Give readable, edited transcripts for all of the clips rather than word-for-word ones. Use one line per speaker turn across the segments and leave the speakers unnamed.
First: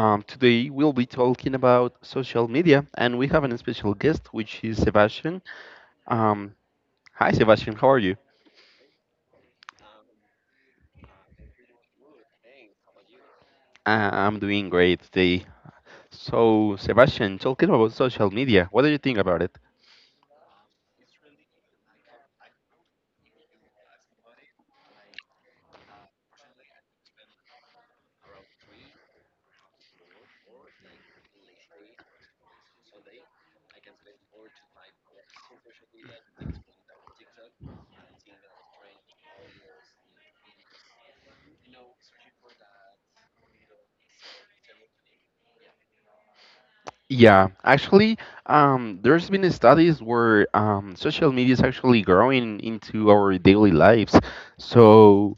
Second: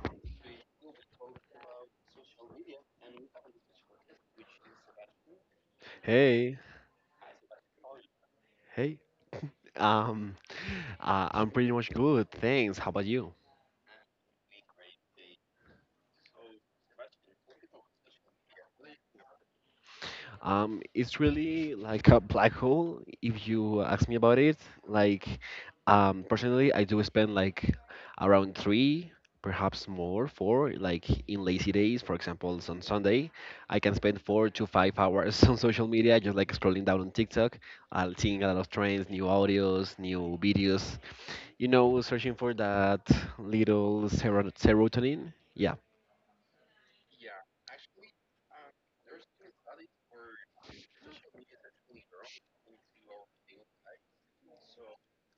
Today we'll be talking about social media, and we have a special guest, which is Sebastian. Um,
Hey,
hi, Sebastian. How are you?
hey. Um, I'm pretty much good, thanks. How about you?
I'm doing great today. So, Sebastian, talking about social media, what do you think about it?
It's really like a black hole if you ask me about it. Like, Personally, I do spend like around three, perhaps more, four, like in lazy days, for example, on Sunday, I can spend 4 to 5 hours on social media, just like scrolling down on TikTok, seeing a lot of trends, new audios, new videos, you know, searching for that little serotonin. Yeah.
Yeah, actually, there's been studies where social media is actually growing into our daily lives. So.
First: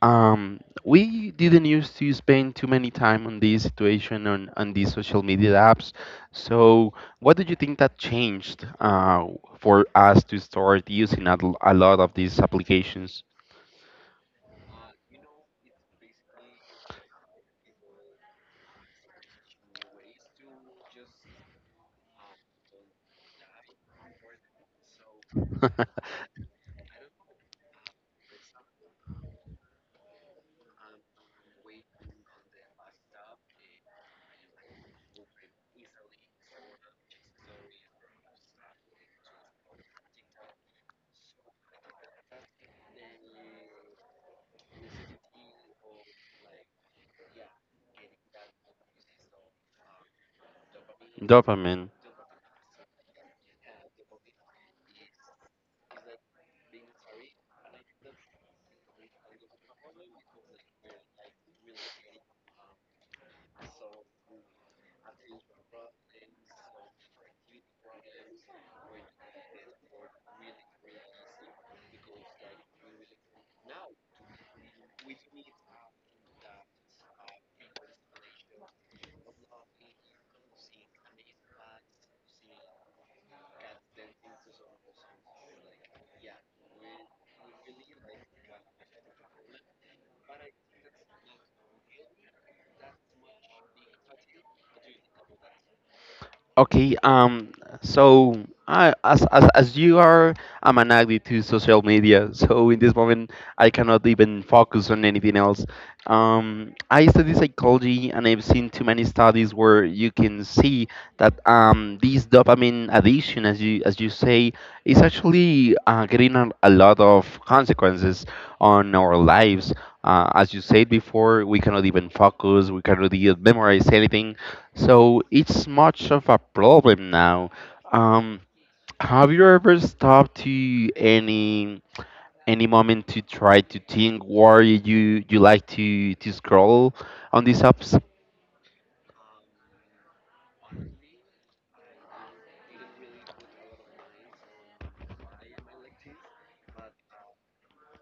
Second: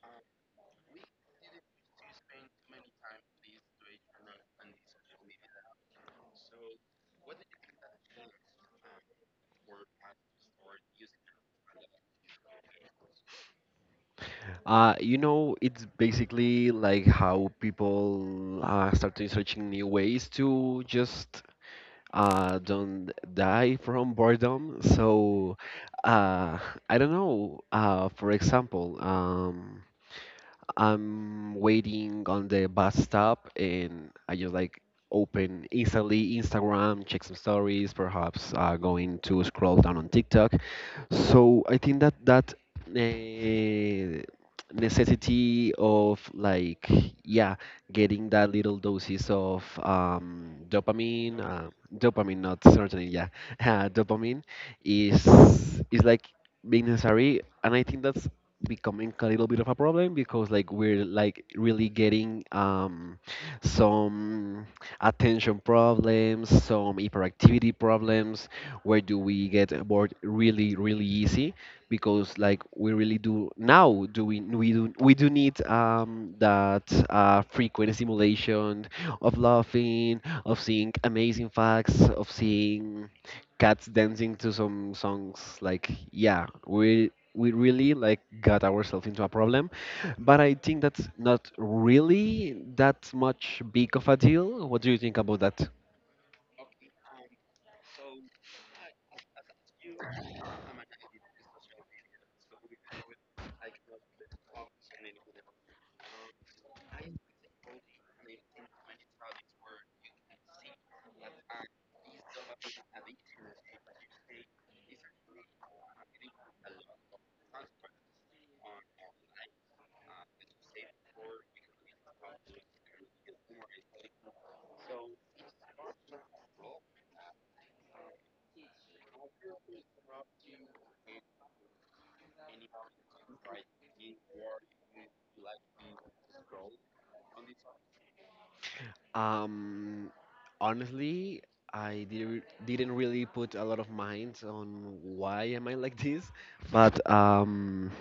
We didn't used to spend too many time on this situation on these social media apps. So, what do you think that changed for us to start using a lot of these applications?
You know, it's basically like how people started searching new ways to just don't die from boredom. So, uh, I don't know. For example, I'm waiting on the bus stop and I just like open instantly Instagram, check some stories, perhaps going to scroll down on TikTok. So I think that uh, necessity of like yeah, getting that little doses of dopamine,
Dopamine.
dopamine not serotonin, yeah, dopamine is is like being necessary, and I think that's becoming a little bit of a problem because like we're like really getting some attention problems, some hyperactivity problems, where do we get bored really really easy because like we really do now do we do need that frequent stimulation of laughing, of seeing amazing facts, of seeing cats dancing to some songs. Like yeah, we really like got ourselves into a problem, but I think that's not really that much big of a deal. What do you think about that?
Okay, so I, as you are, I'm an addict to social media, so in this moment I cannot even focus on anything else. I study psychology, and I've seen too many studies where you can see that this dopamine addiction, as you say, is actually getting a lot of consequences on our lives. As you said before, we cannot even focus, we cannot even memorize anything, so it's much of a problem now. Um, have you ever stopped to any moment to try to think why you like to scroll on these apps?
Um, Honestly, I didn't really put a lot of mind on why am I like this, but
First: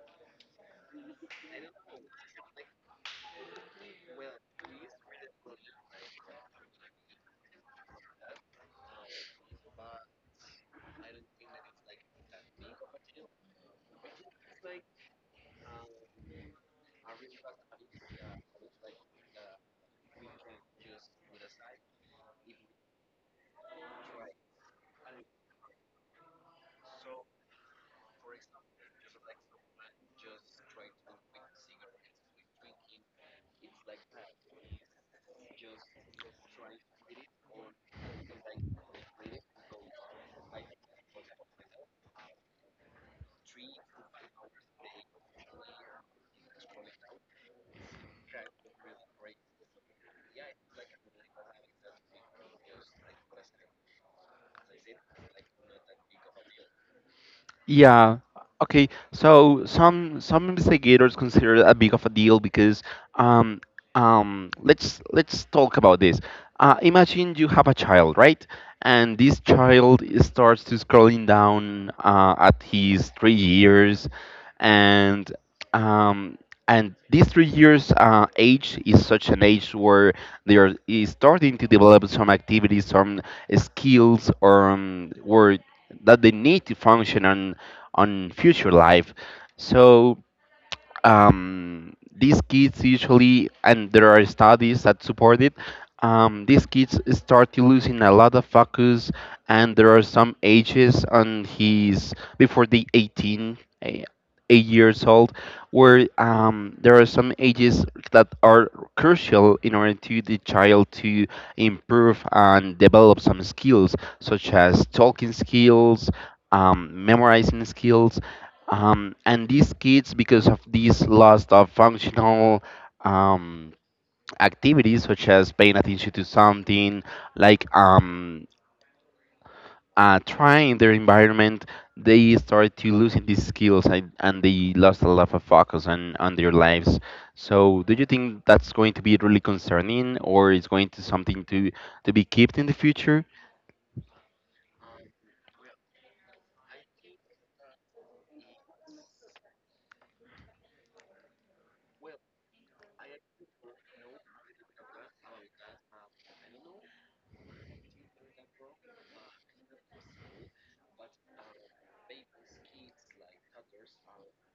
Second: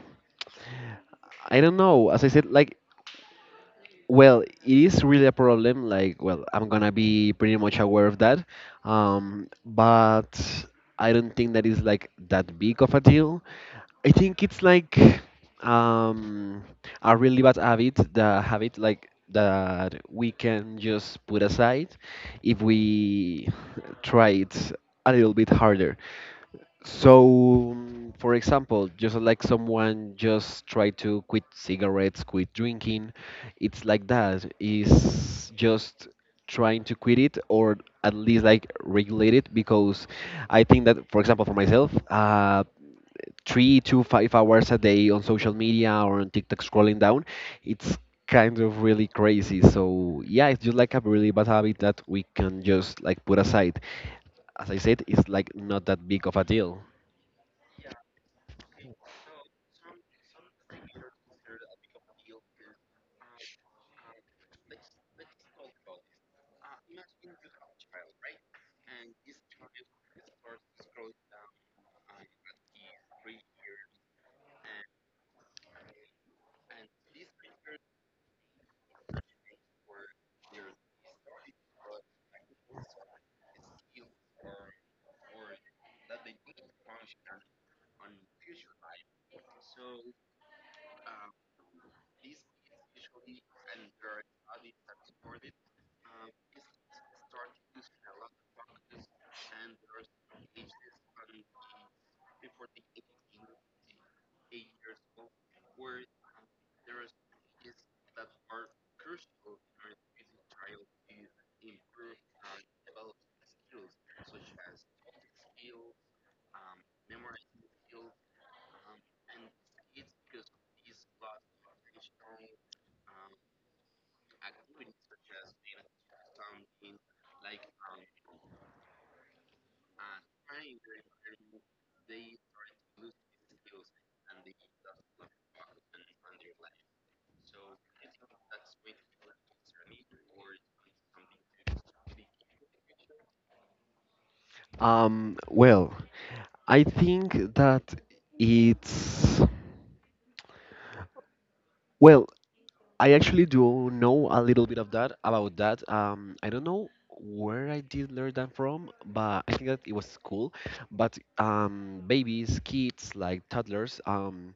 I don't know. As I said, like, well, it is really a problem. Like, well, I'm gonna be pretty much aware of that. But I don't think that is like that big of a deal. I think it's like um, a really bad habit, the habit like that we can just put aside if we try it a little bit harder. So, for example, just like someone just try to quit cigarettes, quit drinking, it's like that. Is just trying to quit it or at least like regulate it because I think that, for example, for myself, 3 to 5 hours a day on social media or on TikTok scrolling down, it's kind of really crazy. So yeah, it's just like a really bad habit that we can just like put aside. As I said, it's like not that big of a deal.
Yeah. Okay. So some investigators consider it a big of a deal because um let's talk about this. Imagine you have a child, right? And this child starts to scrolling down at his 3 years, and um and these 3 years age is such an age where they are is starting to develop some activities, some skills, or where that they need to function on future life. So these kids usually, and there are studies that support it, these kids start to losing a lot of focus, and there are some ages on his before the 18, 8 years old, where there are some ages that are crucial in order to the child to improve and develop some skills, such as talking skills, memorizing skills, and these kids, because of these loss of functional um, activities such as paying attention to something like trying their environment, they start to losing these skills, and they lost a lot of focus on their lives. So do you think that's going to be really concerning, or is going to something to be kept in the future?
Well, I think that it's well, I actually do know a little bit of that about that. I don't know where I did learn that from, but I think that it was school. But babies, kids, like toddlers,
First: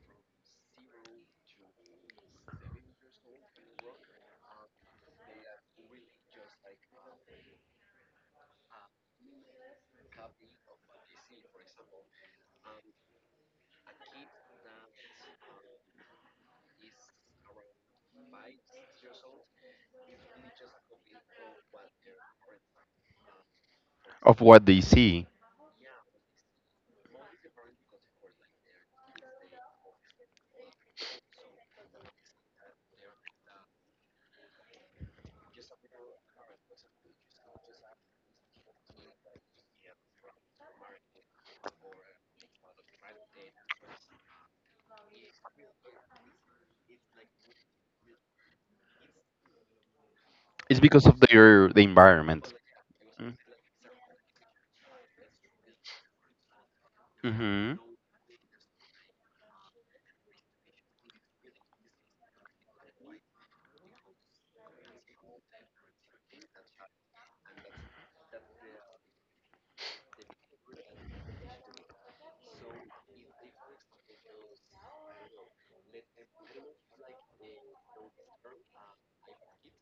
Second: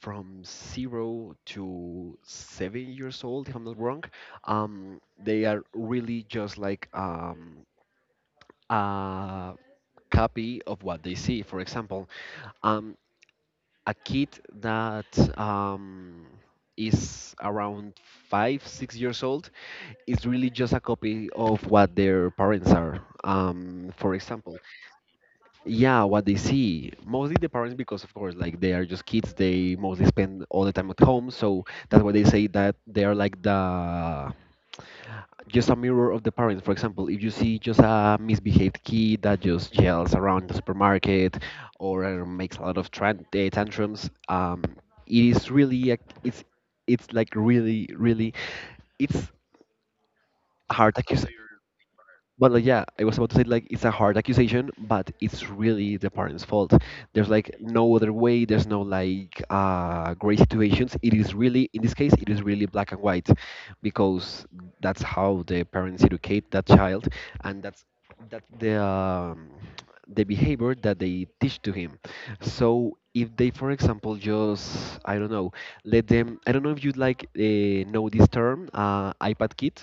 from 0 to 7 years old, if I'm not wrong, they are really just like a copy of what they see. For example, um, a kid that is around five, 6 years old, it's really just a copy of what their parents are. For
Of
example,
what they see.
yeah, what they see, mostly the parents, because of course like they are just kids. They mostly spend all the time at home, so that's why they say that they are like the just a mirror of the parents. For example, if you see just a misbehaved kid that just yells around the supermarket or makes a lot of tantrums, it is really a, it's it's like really really it's
It's
hard
because of
accusation.
their the
But
environment.
like, yeah, I was about to say like it's a hard accusation, but it's really the parents' fault. There's like
Mm-hmm.
no other way. There's no like gray situations. It is really in this case, it is really black and white, because that's how the parents educate that child, and that's that the behavior that they teach to him. So if they, for example, just I don't know, let them. I don't know if you'd like know this term, iPad kid.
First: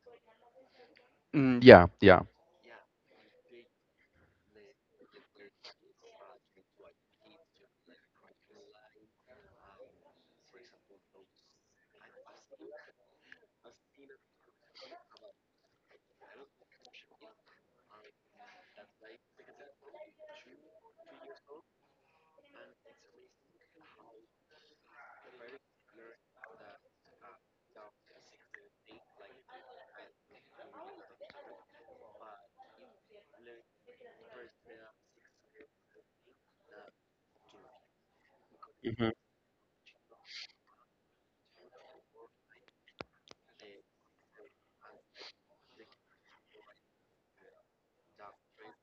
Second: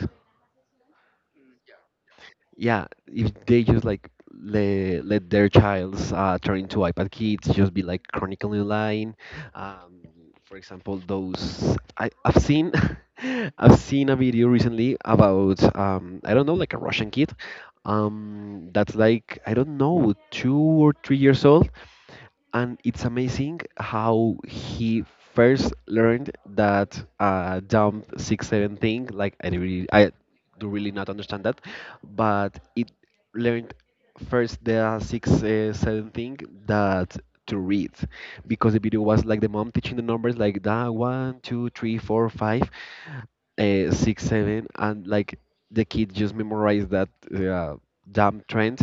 Mm, yeah, yeah.
Yeah, if they just like let their childs turn into iPad kids, just be like chronically lying. Um, for example, those I've seen, I've seen a video recently about I don't know, like a Russian kid, that's like I don't know, 2 or 3 years old, and it's amazing how he first learned that jump six seven thing. Like I really, I do really not understand that, but it learned first the six seven thing, that to read, because the video
Mm-hmm.
was like the mom teaching the numbers like that one two three four five six seven, and like the kid just memorized that uh, jump trend.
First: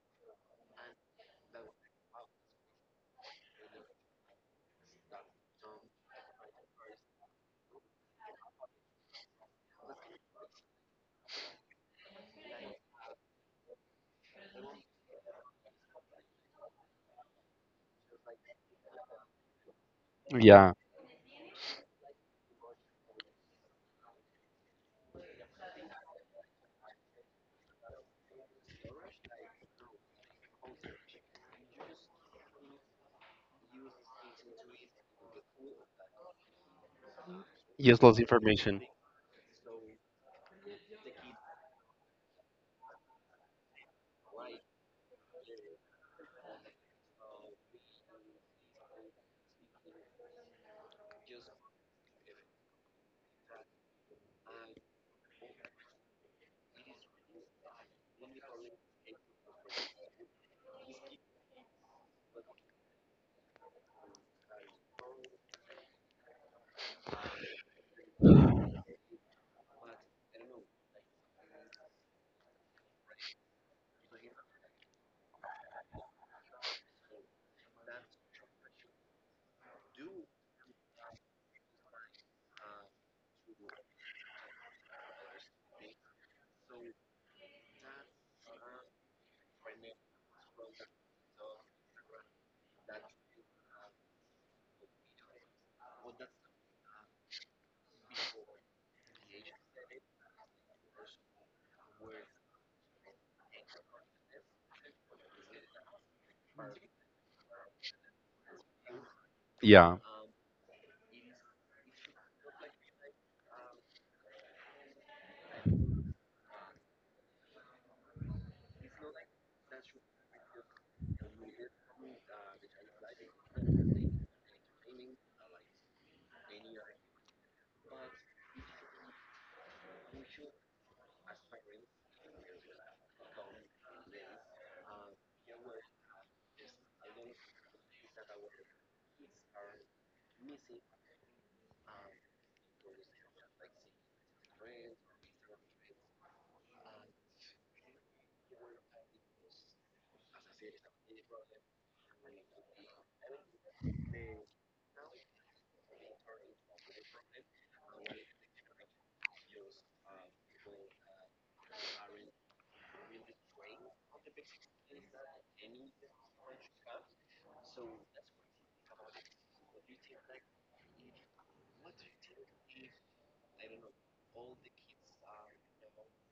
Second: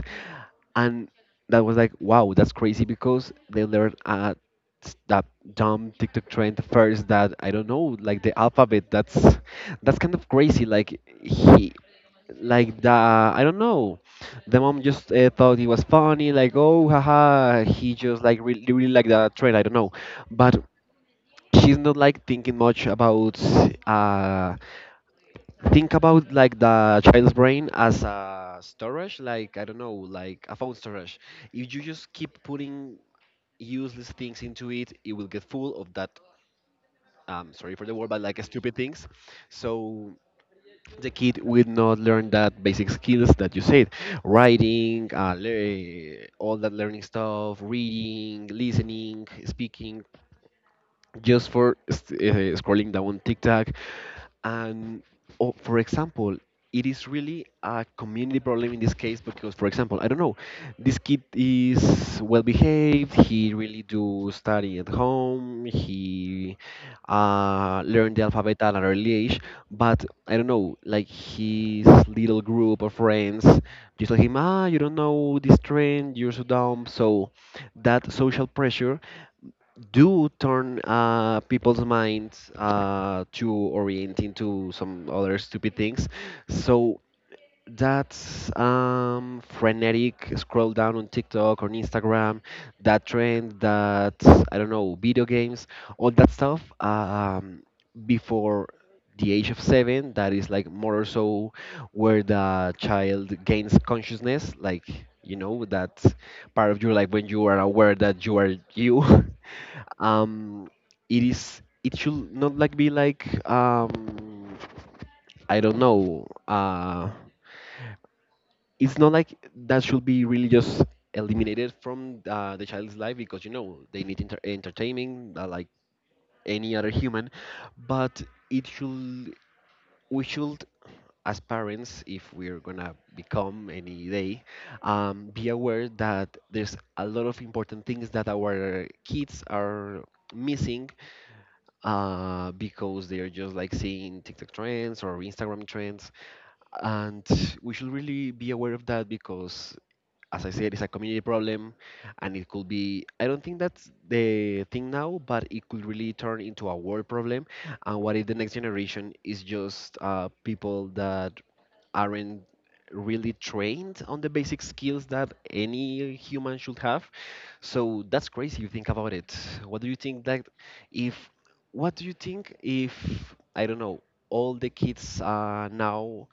And that was like wow, that's crazy because they learned that dumb TikTok trend first, that I don't know, like the alphabet. That's kind of crazy. Like he like the I don't know, the mom just thought it was funny, like oh haha he just like really really like the trend, I don't know. But
Yeah,
she's not like thinking much about uh think about like the child's brain as a storage, like I don't know, like a phone storage. If you just keep putting useless things into it, it will get full of that, sorry for the word,
useless
but like stupid
information.
things. So the kid will not learn that basic skills that you said, writing, all that learning stuff, reading, listening, speaking, just for scrolling down TikTok. And oh, for example, it is really a community problem in this case because, for example, I don't know, this kid is well behaved. He really do study at home. He learned the alphabet at an early age. But I don't know, like his little group of friends just told him, ah, you don't know this trend, you're so dumb. So that social pressure do turn people's minds to orienting to some other stupid things. So that's frenetic scroll down on TikTok or on Instagram, that trend, that I don't know, video games, all that stuff. Before the age of seven, that is like more or so where the child gains consciousness, like you know that part of your life when you are aware that you are you.
Yeah.
um it is it should not like be like I don't know it's not like that, should be really just eliminated from the child's life, because you know they need entertaining like any other human. But it should we should as parents, if we're gonna become any day, be aware that there's a lot of important things that our kids are missing because they are just like seeing TikTok trends or Instagram trends. And we should really be aware of that because, as I said, it's a community problem, and it could be, I don't think that's the thing now, but it could really turn into a world problem. And what if the next generation is just people that aren't really trained on the basic skills that any human should have. So that's crazy. You think about it. What do you think that if what do you think if I don't know all the kids now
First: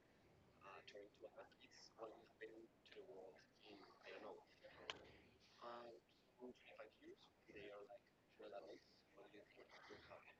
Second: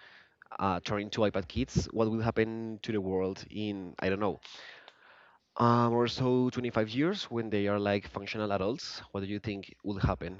turn into iPad kids? What will happen to the world in I don't know or so 25 years when they are like functional adults? What do you think will happen?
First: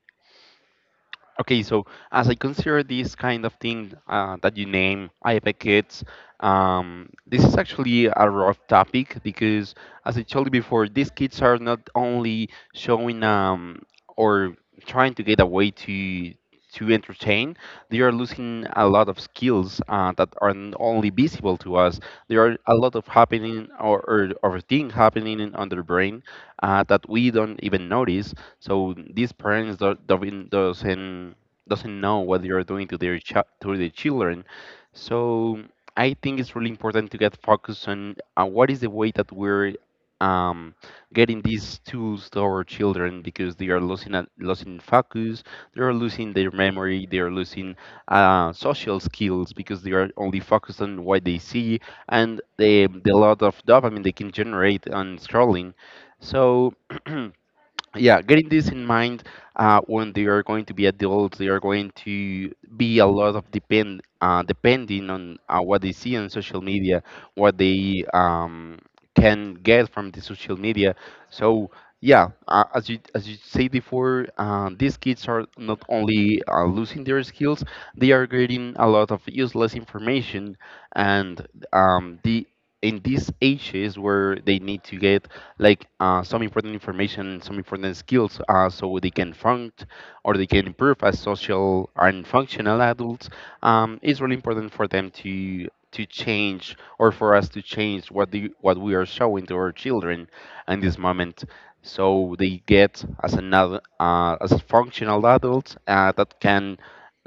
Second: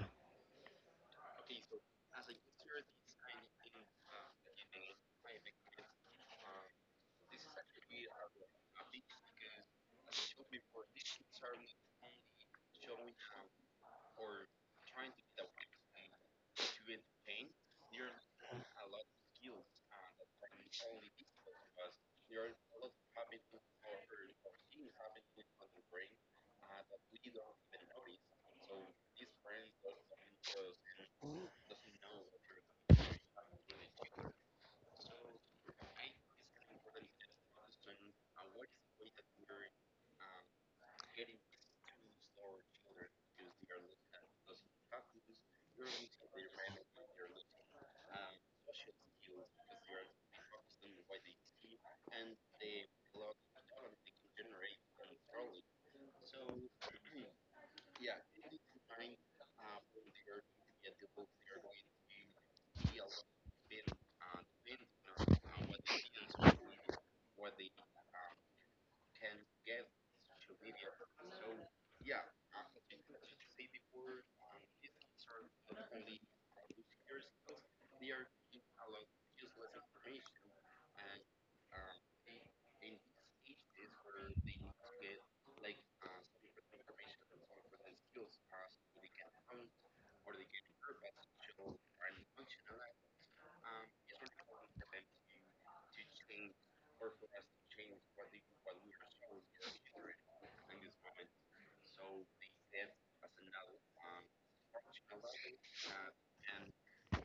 Okay, so as I consider this kind of thing that you name IFA kids, this is actually a rough topic because, as I told you before, these kids are not only showing or trying to get away to entertain, they are losing a lot of skills that are not only visible to us. There are a lot of happening or things happening on their brain that we don't even notice. So these parents do don't- doesn't know what they are doing to their children. So I think it's really important to get focused on what is the way that we're um, getting these tools to our children, because they are losing losing focus, they are losing their memory, they are losing social skills, because they are only focused on what they see and the lot of dopamine they can generate on scrolling. So yeah, getting this in mind, when they are going to be adults, they are going to be a lot of depend depending on what they see on social media, what they can get from the social media. So yeah, as you said before, these kids are not only losing their skills, they are getting a lot of useless information, and the in these ages where they need to get like some important information, some important skills, so they can improve as social and functional adults. It's really important for them to change, or for us to change what we are showing to our children in this moment, so they get as another as functional adults that can,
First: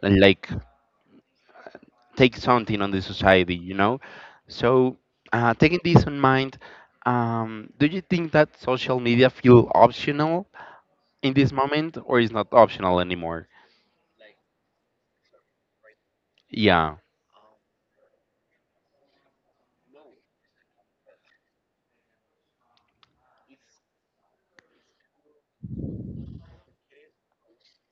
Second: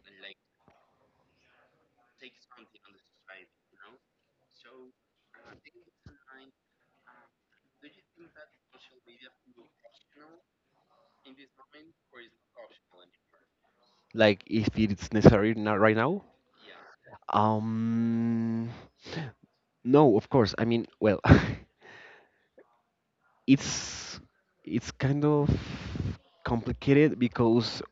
like, take something on the society, you know? So, taking this in mind, do you think that social media feel optional in this moment, or is not optional anymore?
Like if it's necessary now, right now?
Yeah.
Um, No, of course. I mean, well, it's it's kind of complicated because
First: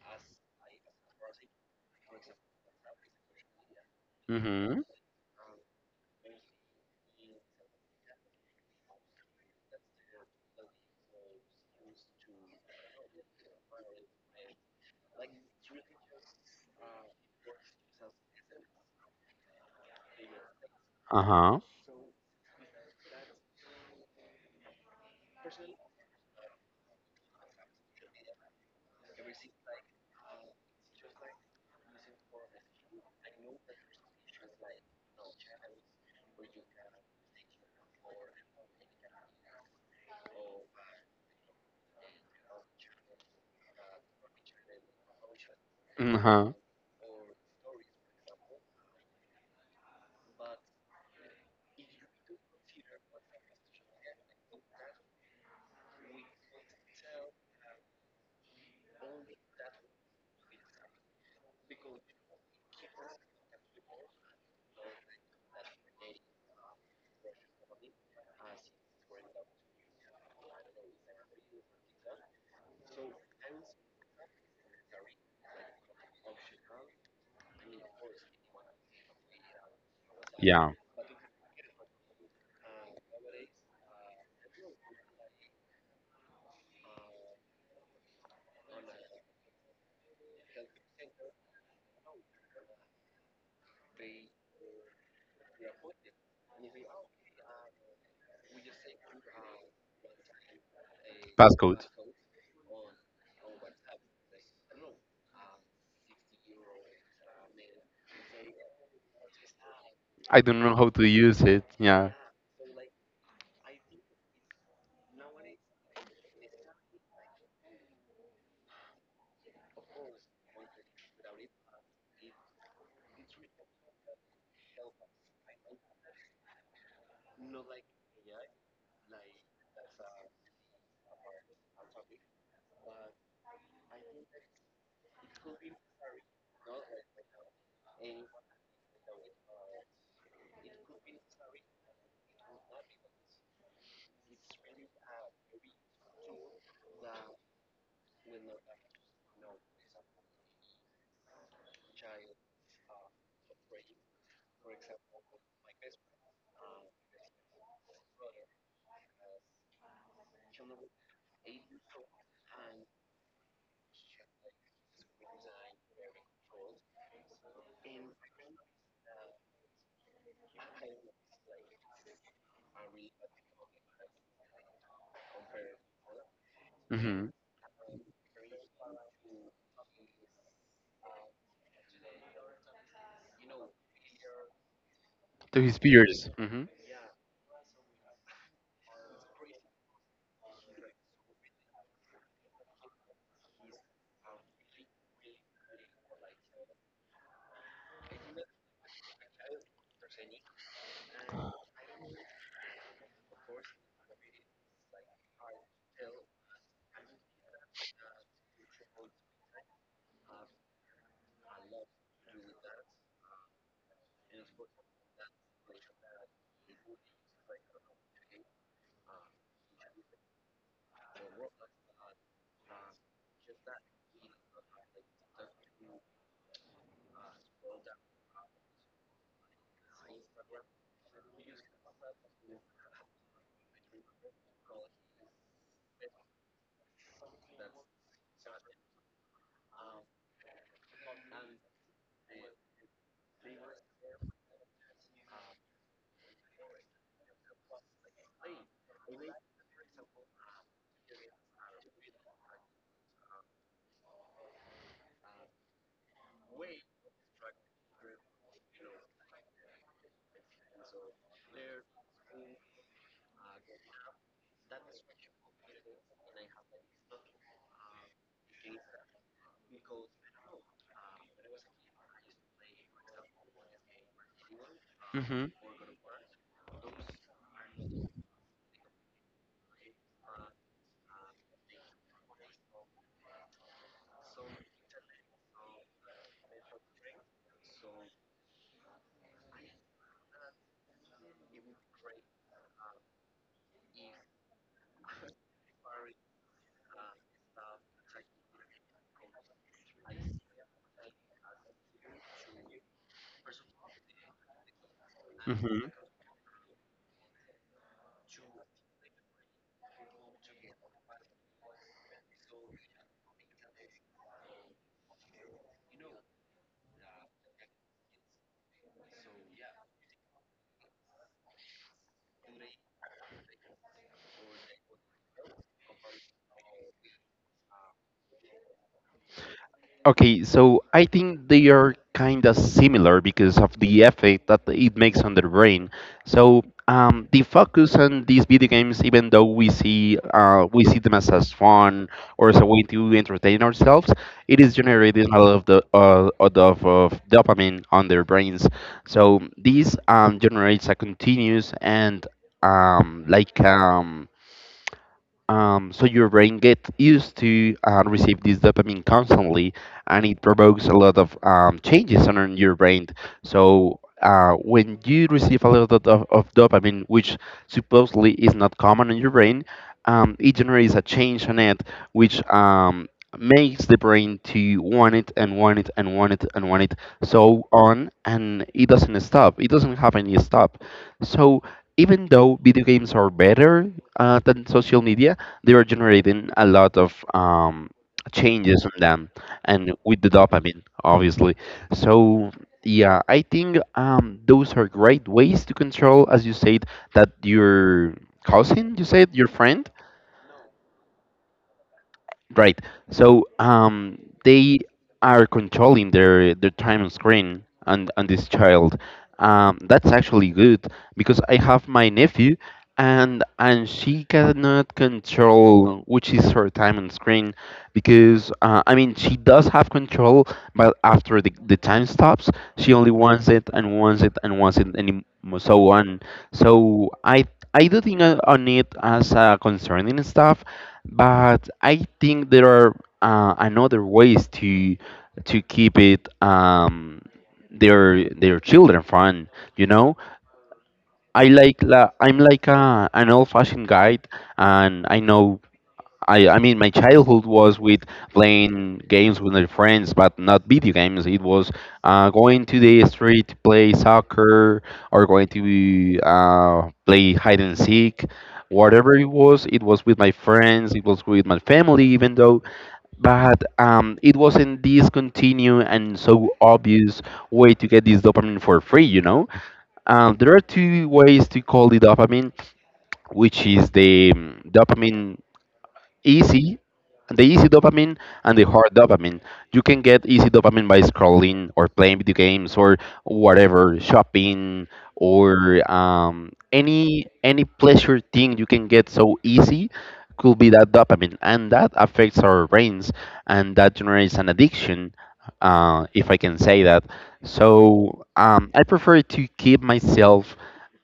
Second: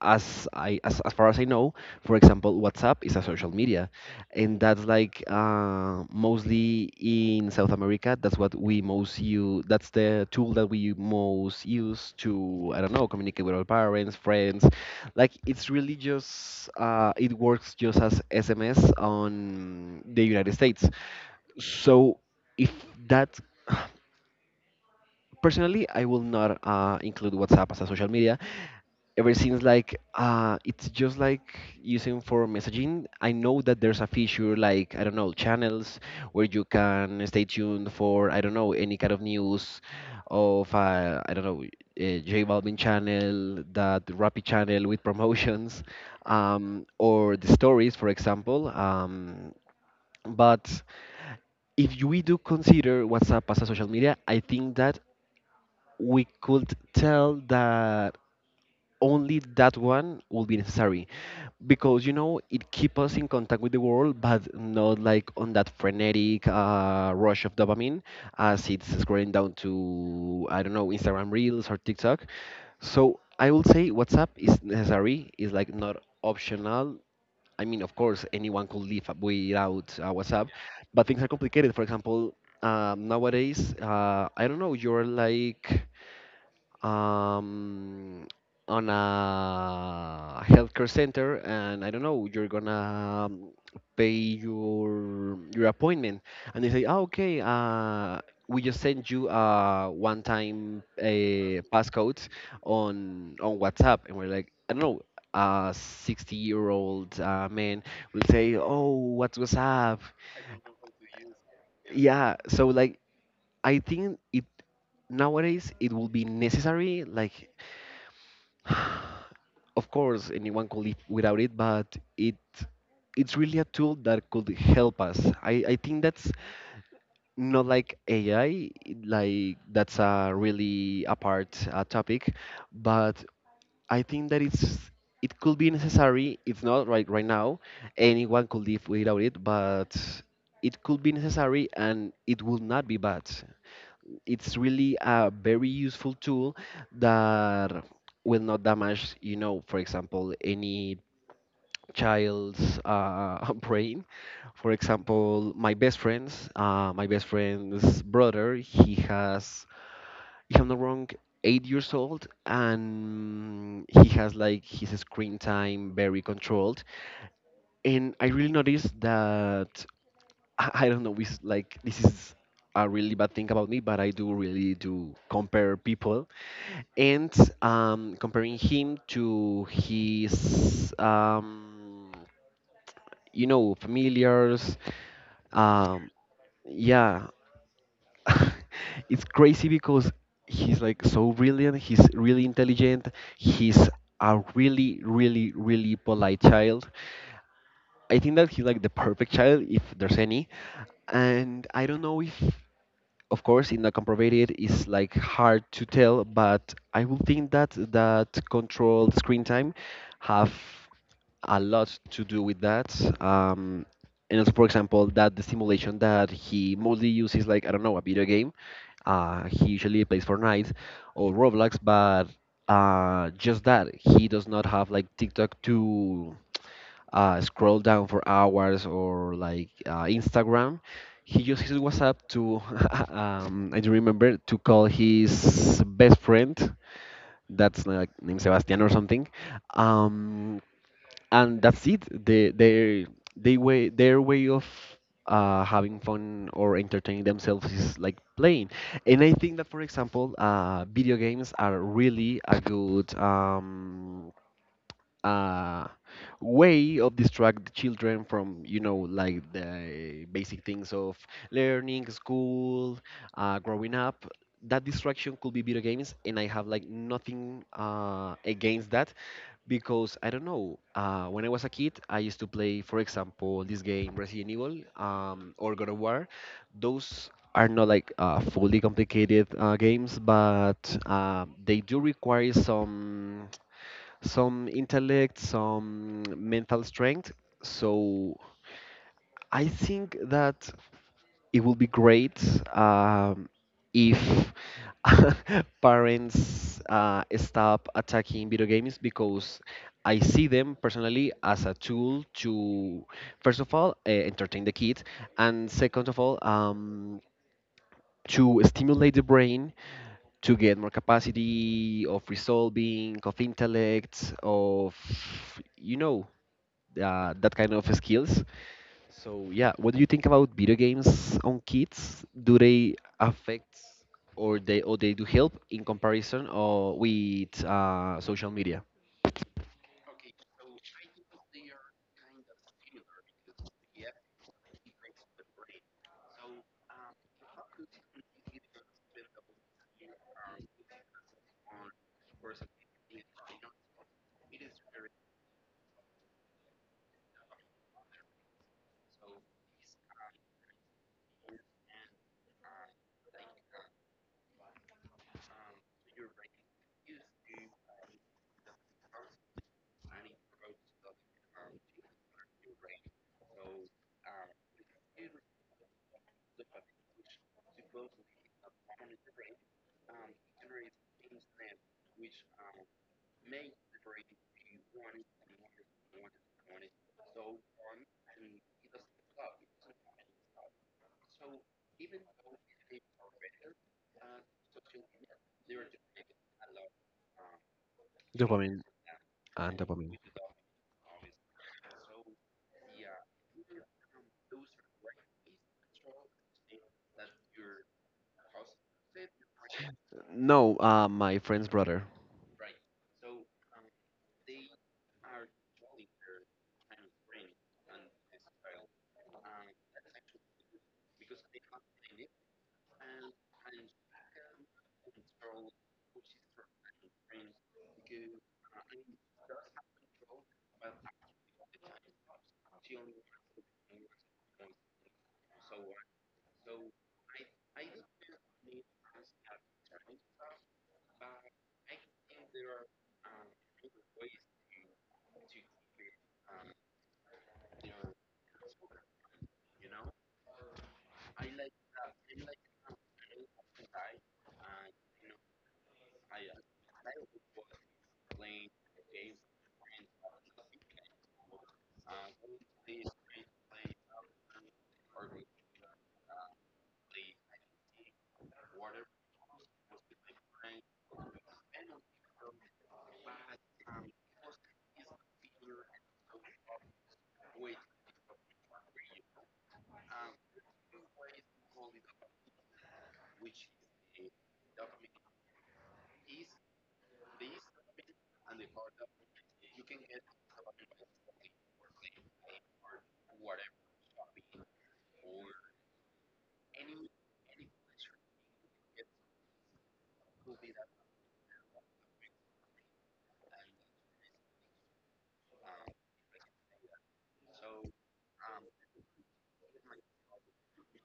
as far as I know, for example, WhatsApp is a social media, and
Mm-hmm.
that's like mostly in South America. That's what we most use. That's the tool that we most use to I don't know communicate with our parents, friends. Like it's really just it works just as SMS on the United States.
Uh-huh.
So if that personally, I will not include WhatsApp as a social media. Ever since like it's just like using for messaging. I know that there's a feature like I don't know channels where you can stay tuned for I don't know any kind of news of I don't know J Balvin channel, that Rappi channel with promotions,
Uh-huh.
or the stories, for example. But if we do consider WhatsApp as a social media, I think that we could tell that only that one will be necessary because it keeps us in contact with the world, but not like on that frenetic rush of dopamine as it's scrolling down to, I don't know, Instagram Reels or TikTok. So I will say WhatsApp is necessary, is like not optional. I mean, of course anyone could live without WhatsApp,
Yeah.
but things are complicated. For example, nowadays, I don't know, you're like um, on a healthcare center, and I don't know, you're gonna pay your appointment, and they say, oh, okay, we just send you a one-time
Passcode.
passcode on WhatsApp, and we're like, I don't know. A 60-year-old man will say, oh, what's WhatsApp?
I don't know how to use it. Yeah.
Yeah, so like, I think it nowadays it will be necessary, like of course anyone could live without it, but it it's really a tool that could help us. I think that's not like AI, like that's a really apart topic. But I think that it could be necessary. It's not right now. Anyone could live without it, but it could be necessary, and it will not be bad. It's really a very useful tool that will not damage, for example, any child's brain. For example, my best friend's brother, he has, if I'm not wrong, 8 years old, and he has like his screen time very controlled. And I really noticed that I don't know, it's like this is a really bad thing about me, but I do really do compare people.
Mm-hmm.
And comparing him to his familiars.
To his
Um,
peers. Mm-hmm.
yeah, it's crazy because he's like so brilliant. He's really intelligent. He's a really, really, really polite child. I think that he's like the perfect child, if there's any. And I don't know if, of course, in the comprobated it's like hard to tell, but I would think that that controlled screen time have a lot to do with that. Um, and also, for example, that the simulation that he mostly uses, like, I don't know, a video game. He usually plays Fortnite or Roblox, but just that. He does not have, like, TikTok to scroll down for hours, or, like, Instagram. He uses WhatsApp to, I do remember, to call his best friend. That's like named Sebastian or something, um, and that's it. They their they way their way of having fun or entertaining themselves is like playing. And I think that, for example, video games are really a good uh, way of distract the children from, like the basic things of learning, school, growing up. That distraction could be video games, and I have like nothing against that because I don't know. When I was a kid, I used to play, for example, this game Resident Evil or God of War. Those are not like fully complicated games, but they do require some intellect, some mental strength. So I think that it will be great um, if parents stop attacking video games, because I see them personally as a tool to, first of all, entertain the kid, and
Mm-hmm.
second of all, to stimulate the brain to get more capacity of resolving, of intellect, of, you know, that kind of skills. So yeah, what do you think about video games on kids? Do they affect, or they do help in comparison or with social media?
Okay, so I think they are kind of similar because of the effect that it makes on the brain. So the focus on these video games, even though we see them as fun or as a way to entertain ourselves, it is generating a lot of dopamine on their brains. So this generates a continuous and um, like um, so your brain gets used to receive this dopamine constantly, and it provokes a lot of changes on your brain. So when you receive a lot of, of dopamine, which supposedly is not common in your brain, it generates a change on it, which makes the brain to want it and want it and want it and want it so on, and it doesn't stop. It doesn't have any stop. So even though video games are better than social media, they were generating a lot of
Dopamine
changes on them,
and
and
dopamine.
with the dopamine, obviously. So yeah, I think those are great ways to control, as you said, that your cousin, you said, your friend.
No, my friend's brother.
Right. So they are controlling their time on screen, and this child. That's actually good, because I have my nephew, and she cannot control which is her time on screen, because I mean she does have control, but after the time stops, she only wants it and wants it and wants it and so on. So I do think on it as a concerning stuff, but I think there are another ways to keep it their children fun. You know, I'm like an old fashioned guy, and I know, I mean, my childhood was with playing games with my friends, but not video games. It was going to the street to play soccer, or going to play hide and seek, whatever it was. It was with my friends. It was with my family, even though. But it wasn't this continued and so obvious way to get this dopamine for free. You know, there are two ways to call the dopamine, which is easy the easy dopamine and the hard dopamine. You can get easy dopamine by scrolling or playing video games or whatever, shopping, or any pleasure thing you can get so easy could be that dopamine, and that affects our brains, and that generates an addiction, if I can say that. So I prefer to keep myself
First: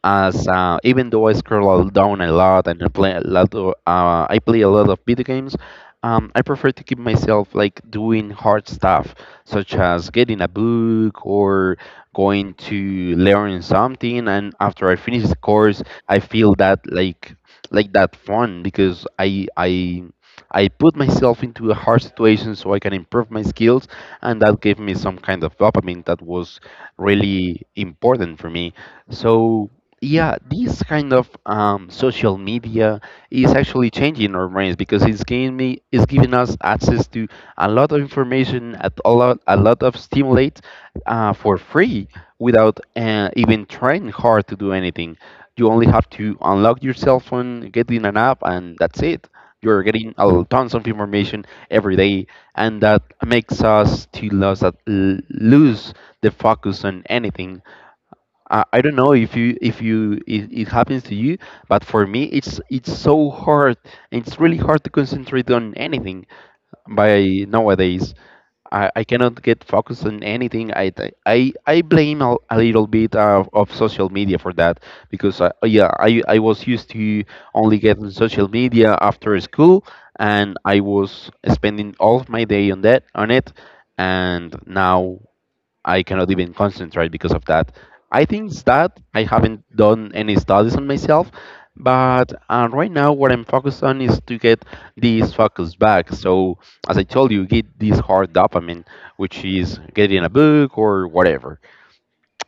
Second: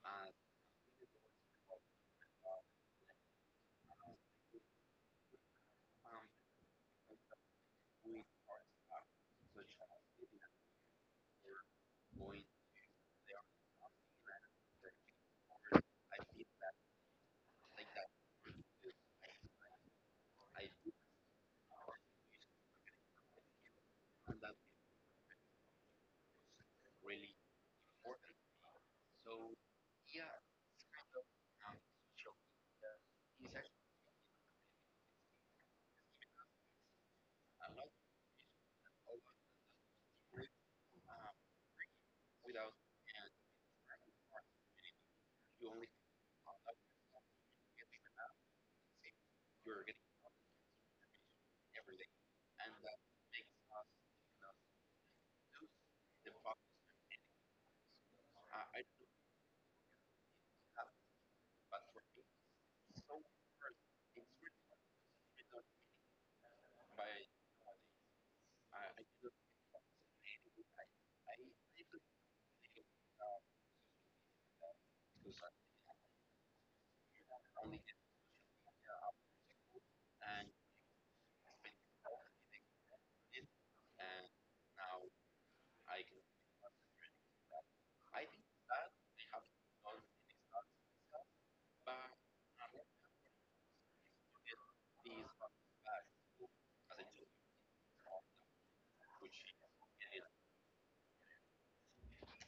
as, even though I scroll down a lot, and I play a lot of, video games, I prefer to keep myself like doing hard stuff, such as getting a book or going to learn something. And after I finish the course, I feel that, like, that fun because I put myself into a hard situation so I can improve my skills, and that gave me some kind of dopamine that was really important for me. So yeah, this kind of social media is actually changing our brains because it's giving us access to a lot of information, at a lot of stimulate for free, without even trying hard to do anything. You only have to unlock your cell phone, get in an app, and that's it. You're getting tons of information every day, and that makes us to lose lose the focus on anything. I don't know if you, it happens to you, but for me it's so hard. It's really hard to concentrate on anything by nowadays. I cannot get focused on anything. I blame a little bit of social media for that, because yeah, I was used to only get on social media after school, and I was spending all of my day on that, on it, and now I cannot even concentrate because of that. I think that I haven't done any studies on myself, but right now what I'm focused on is to get this focus back. So as I told you, get this hard dopamine, which is getting a book or whatever.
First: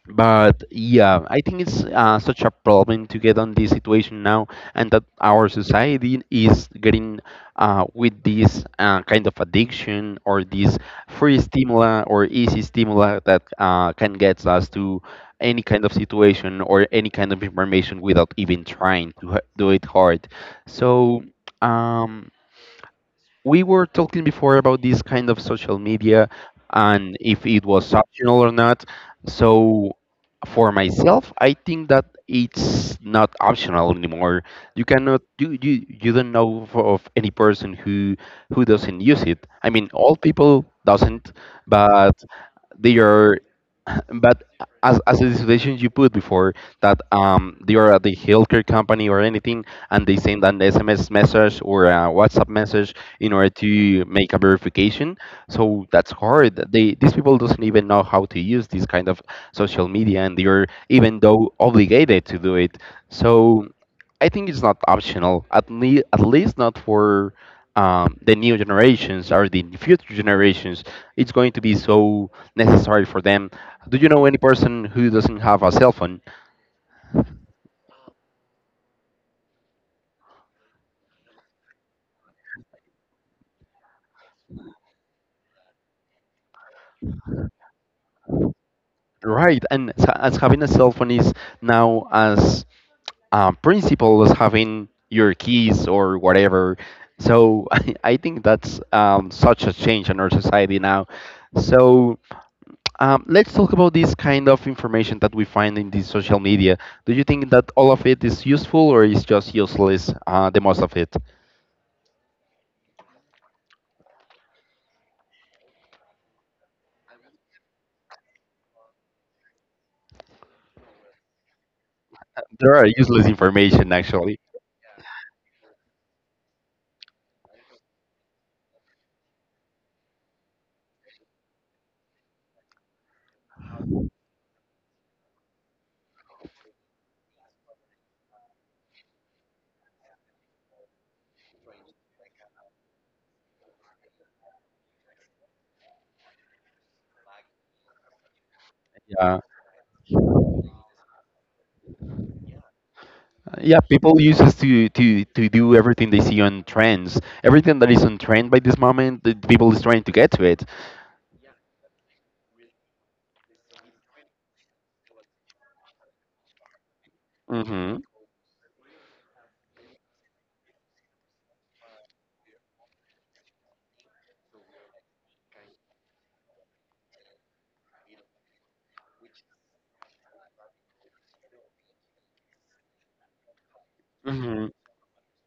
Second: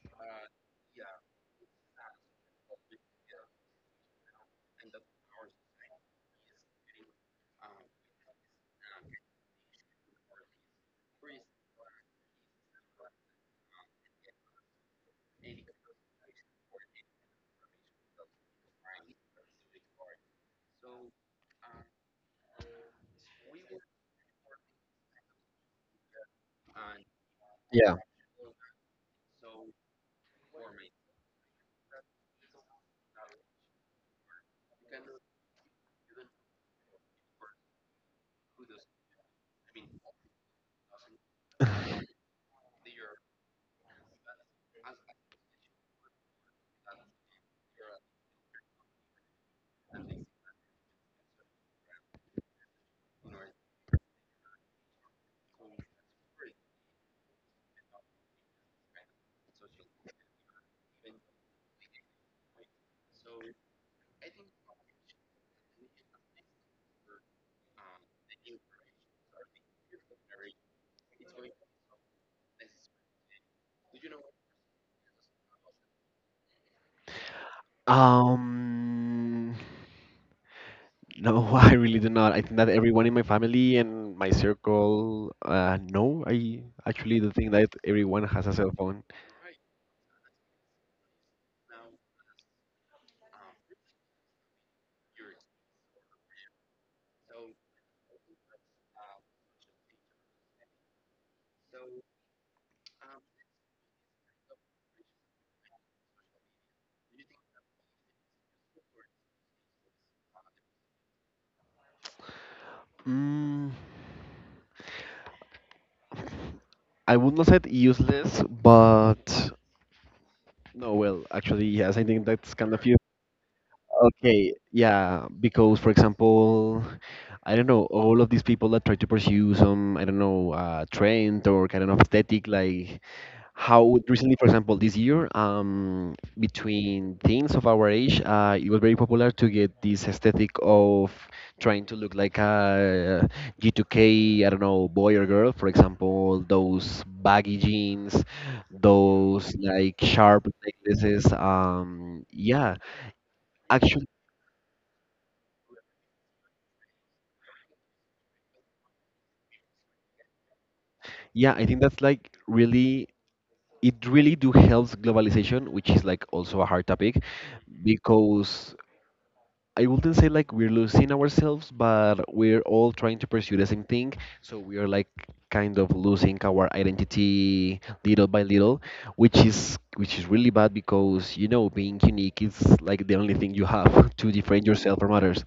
But yeah, I think it's such a problem to get on this situation now, and that our society is getting with this kind of addiction or this free stimuli or easy stimuli that can get us to any kind of situation or any kind of information without even trying to do it hard. So. Um, we were talking before about this kind of social media and if it was
Yeah.
optional or not. So for myself, I think that it's not optional anymore. You cannot you you, you don't know of any person who doesn't use it. I mean, all people doesn't, but they are but as a situation you put before that they are at the healthcare company or anything and they send an sms message or a whatsapp message in order to make a verification. So that's hard. They these people doesn't even know how to use this kind of social media, and they are even though obligated to do it. So I think it's not optional, at least not for the new generations or the future generations. It's going to be so necessary for them. Do you know any person who doesn't have a cell phone?
Um, no, I really do not. I think that everyone in my family and my circle, no, I actually do think that everyone has a cell phone.
Right, and as having a cell phone is now as principal as having your keys or whatever. So I think that's such a change in our society now. So let's talk about this kind of information that we find in the social media. Do you think that all of it is useful or is just useless? The most of it.
Mm, I would not say useless, but no, well, actually, yes, I think that's kind
There
of
are
you.
useless information actually.
Okay, yeah, because for example, I don't know, all of these people that try to pursue some, I don't know, trend or kind of aesthetic, like how recently, for example, this year, between teens of our age, it was very popular to get this aesthetic of trying to look like a G2K, I don't know, boy or girl, for example, those baggy jeans,
Yeah,
those like sharp necklaces. Yeah,
yeah.
actually,
People use this to, to do everything they see on trends. Everything that is on trend by this moment, the people is trying to get to it.
yeah, I think that's like really. It really do helps globalization, which is like also a hard topic,
Mm-hmm.
because I wouldn't say like we're losing ourselves, but we're all trying to pursue the same thing. So we are like kind of losing our identity little by little, which is really bad, because being unique is like the only thing you have to differentiate
Mm-hmm.
yourself from others.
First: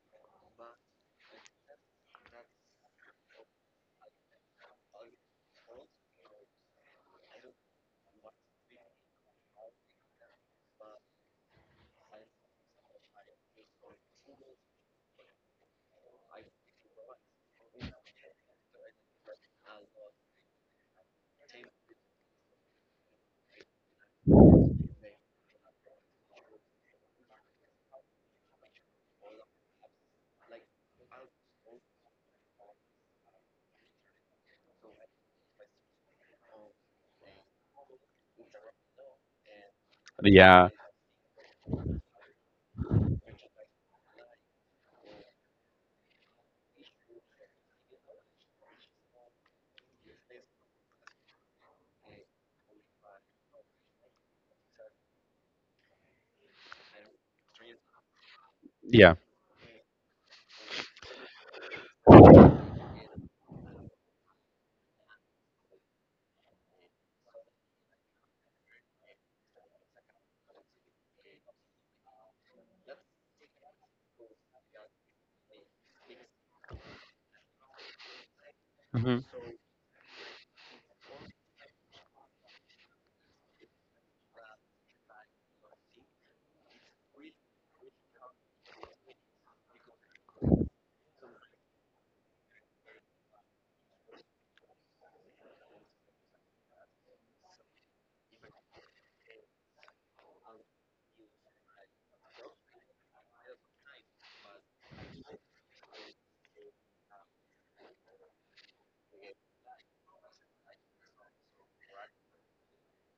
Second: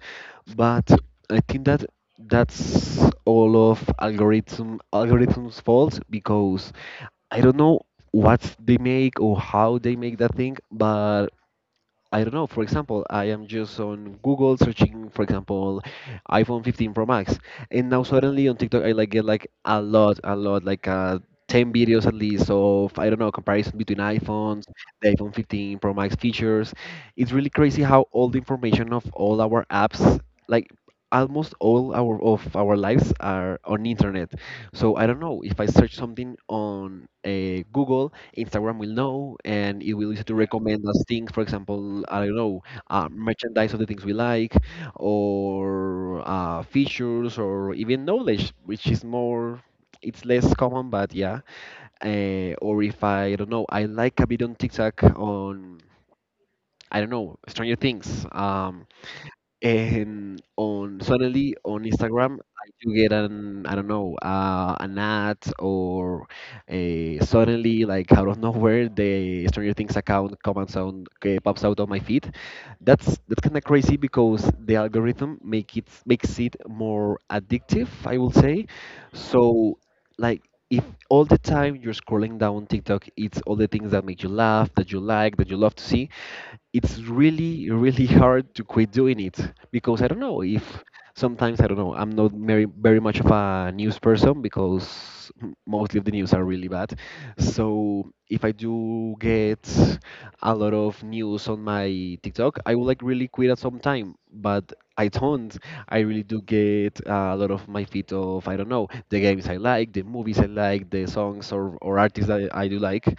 But I think that that's all of algorithms' fault, because I don't know what they make or how they make that thing, but I don't know. For example, I am just on Google searching, for example, iPhone 15 Pro Max, and now suddenly on TikTok I like get like a lot, like 10 videos at least of, I don't know, comparison between iPhones, the iPhone 15 Pro Max features. It's really crazy how all the information of all our apps, like almost all our of our lives are on internet. So I don't know, if I search something on Google, Instagram will know and it will start to
Yeah.
recommend us things. For example, I don't know, merchandise of the things we like, or features, or even knowledge, which is more. It's less common, but yeah. Or if I don't know, I like a bit on TikTok on, I don't know, Stranger Things.
Yeah.
And on suddenly on Instagram I do get an, I don't know, an ad, or a suddenly like out of nowhere the Stranger Things account comes on, pops out on my feed. That's kind of crazy because the algorithm makes it more addictive, I will say.
Mhm.
So like if all the time you're scrolling down TikTok, it's all the things that make you laugh, that you like, that you love to see, it's really really hard to quit doing it. Because I don't know if sometimes, I don't know, I'm not very very much of a news person because mostly of the news are really bad. So if I do get a lot of news on my TikTok I will like really quit at some time, but I don't. I really do get a lot of my feed of, I don't know, the games I like, the movies I like, the songs, or artists that I do like.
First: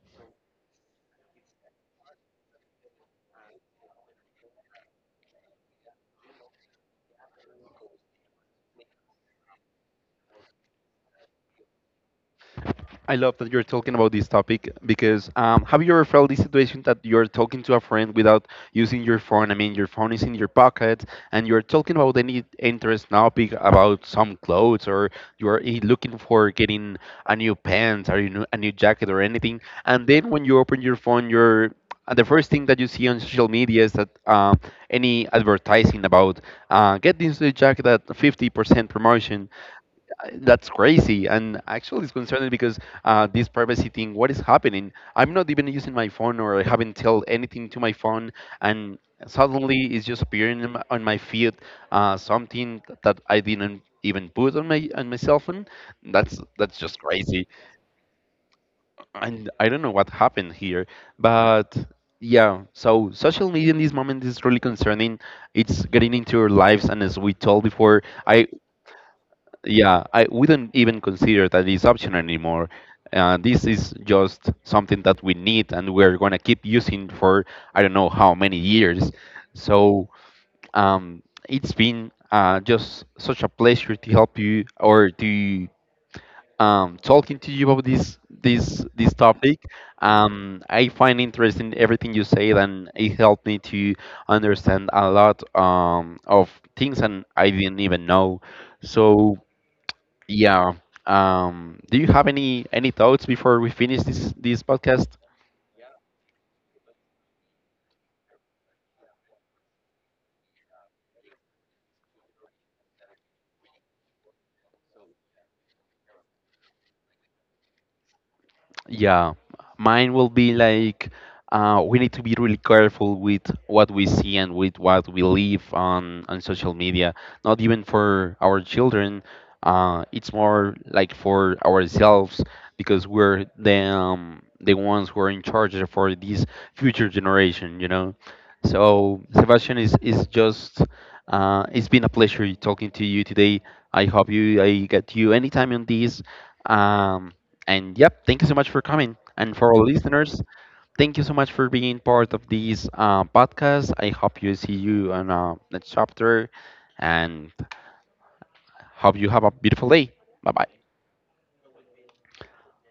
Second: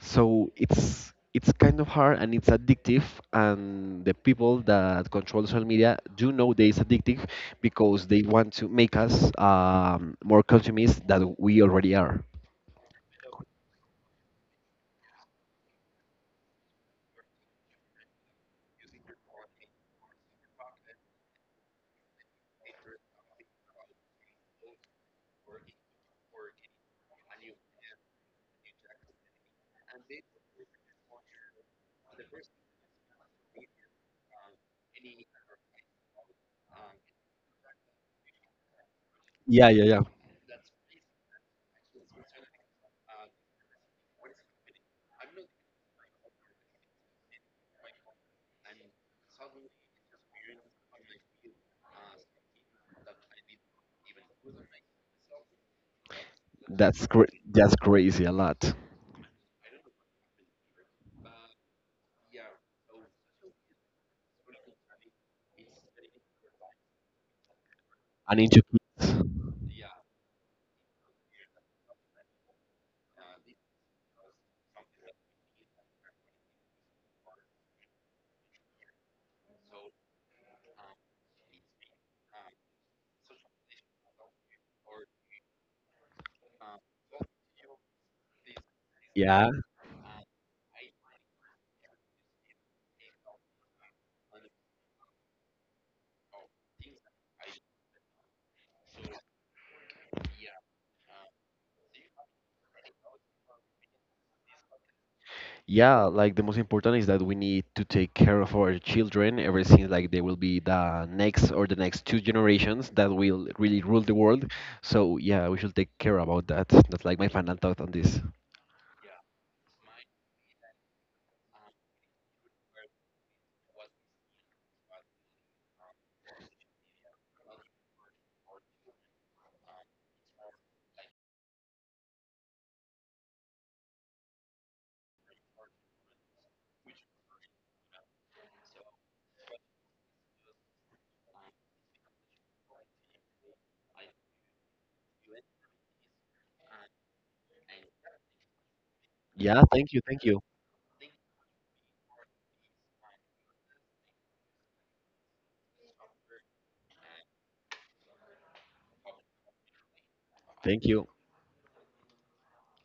So it's kind of hard and it's addictive. And the people that control social media do know that it's addictive, because they want to make us more consumist than we already are.
I love that you're talking about this topic because have you ever felt this situation that you're talking to a friend without using your phone? I mean, your phone is in your pocket and you're talking about any interest topic about some clothes, or you're looking for getting a new pants or a new jacket or anything. And then when you open your phone, you're and the first thing that you see on social media is that any advertising about get this new jacket at 50% promotion.
Yeah, yeah, yeah.
I- that's crazy, and actually it's concerning because this privacy thing, what is happening? I'm not even using my phone, or I haven't told anything to my phone, and suddenly it's just appearing in my- on my feed something that I didn't even put on my cell phone. That's just crazy,
That's crazy a lot.
and I don't know what happened here, but yeah, so social media in this moment is really concerning. It's getting into our lives, and as we told before,
And
I
into kids.
yeah, I we don't even consider that it's optional anymore. This is just something that we need, and we're gonna keep using for I don't know how many years. So um, it's been just such a pleasure to help you, or to talking to you about this this topic. I find interesting everything you said, and it helped me to understand a lot of things, and I didn't even know. So yeah. Do you have any thoughts before we finish this podcast?
Yeah, like the most important is that we need to take care of our children, ever since like they will be the next, or the next two generations that will really rule the world. So yeah, we should take care about that. That's like my final thought on this.
Yeah, mine will be like we need to be really careful with what we see and with what we leave on social media. Not even for our children. It's more like for ourselves because we're the ones who are in charge for this future generation. You know. So Sebastian is just. It's been a pleasure talking to you today. I hope you I get you anytime on this. Um, and yep, thank you so much for coming. And
Yeah,
for all
thank you, thank you,
listeners, thank you so much for being part of this podcast. I hope you see you on next chapter and hope you have a beautiful day. Bye bye.
thank you.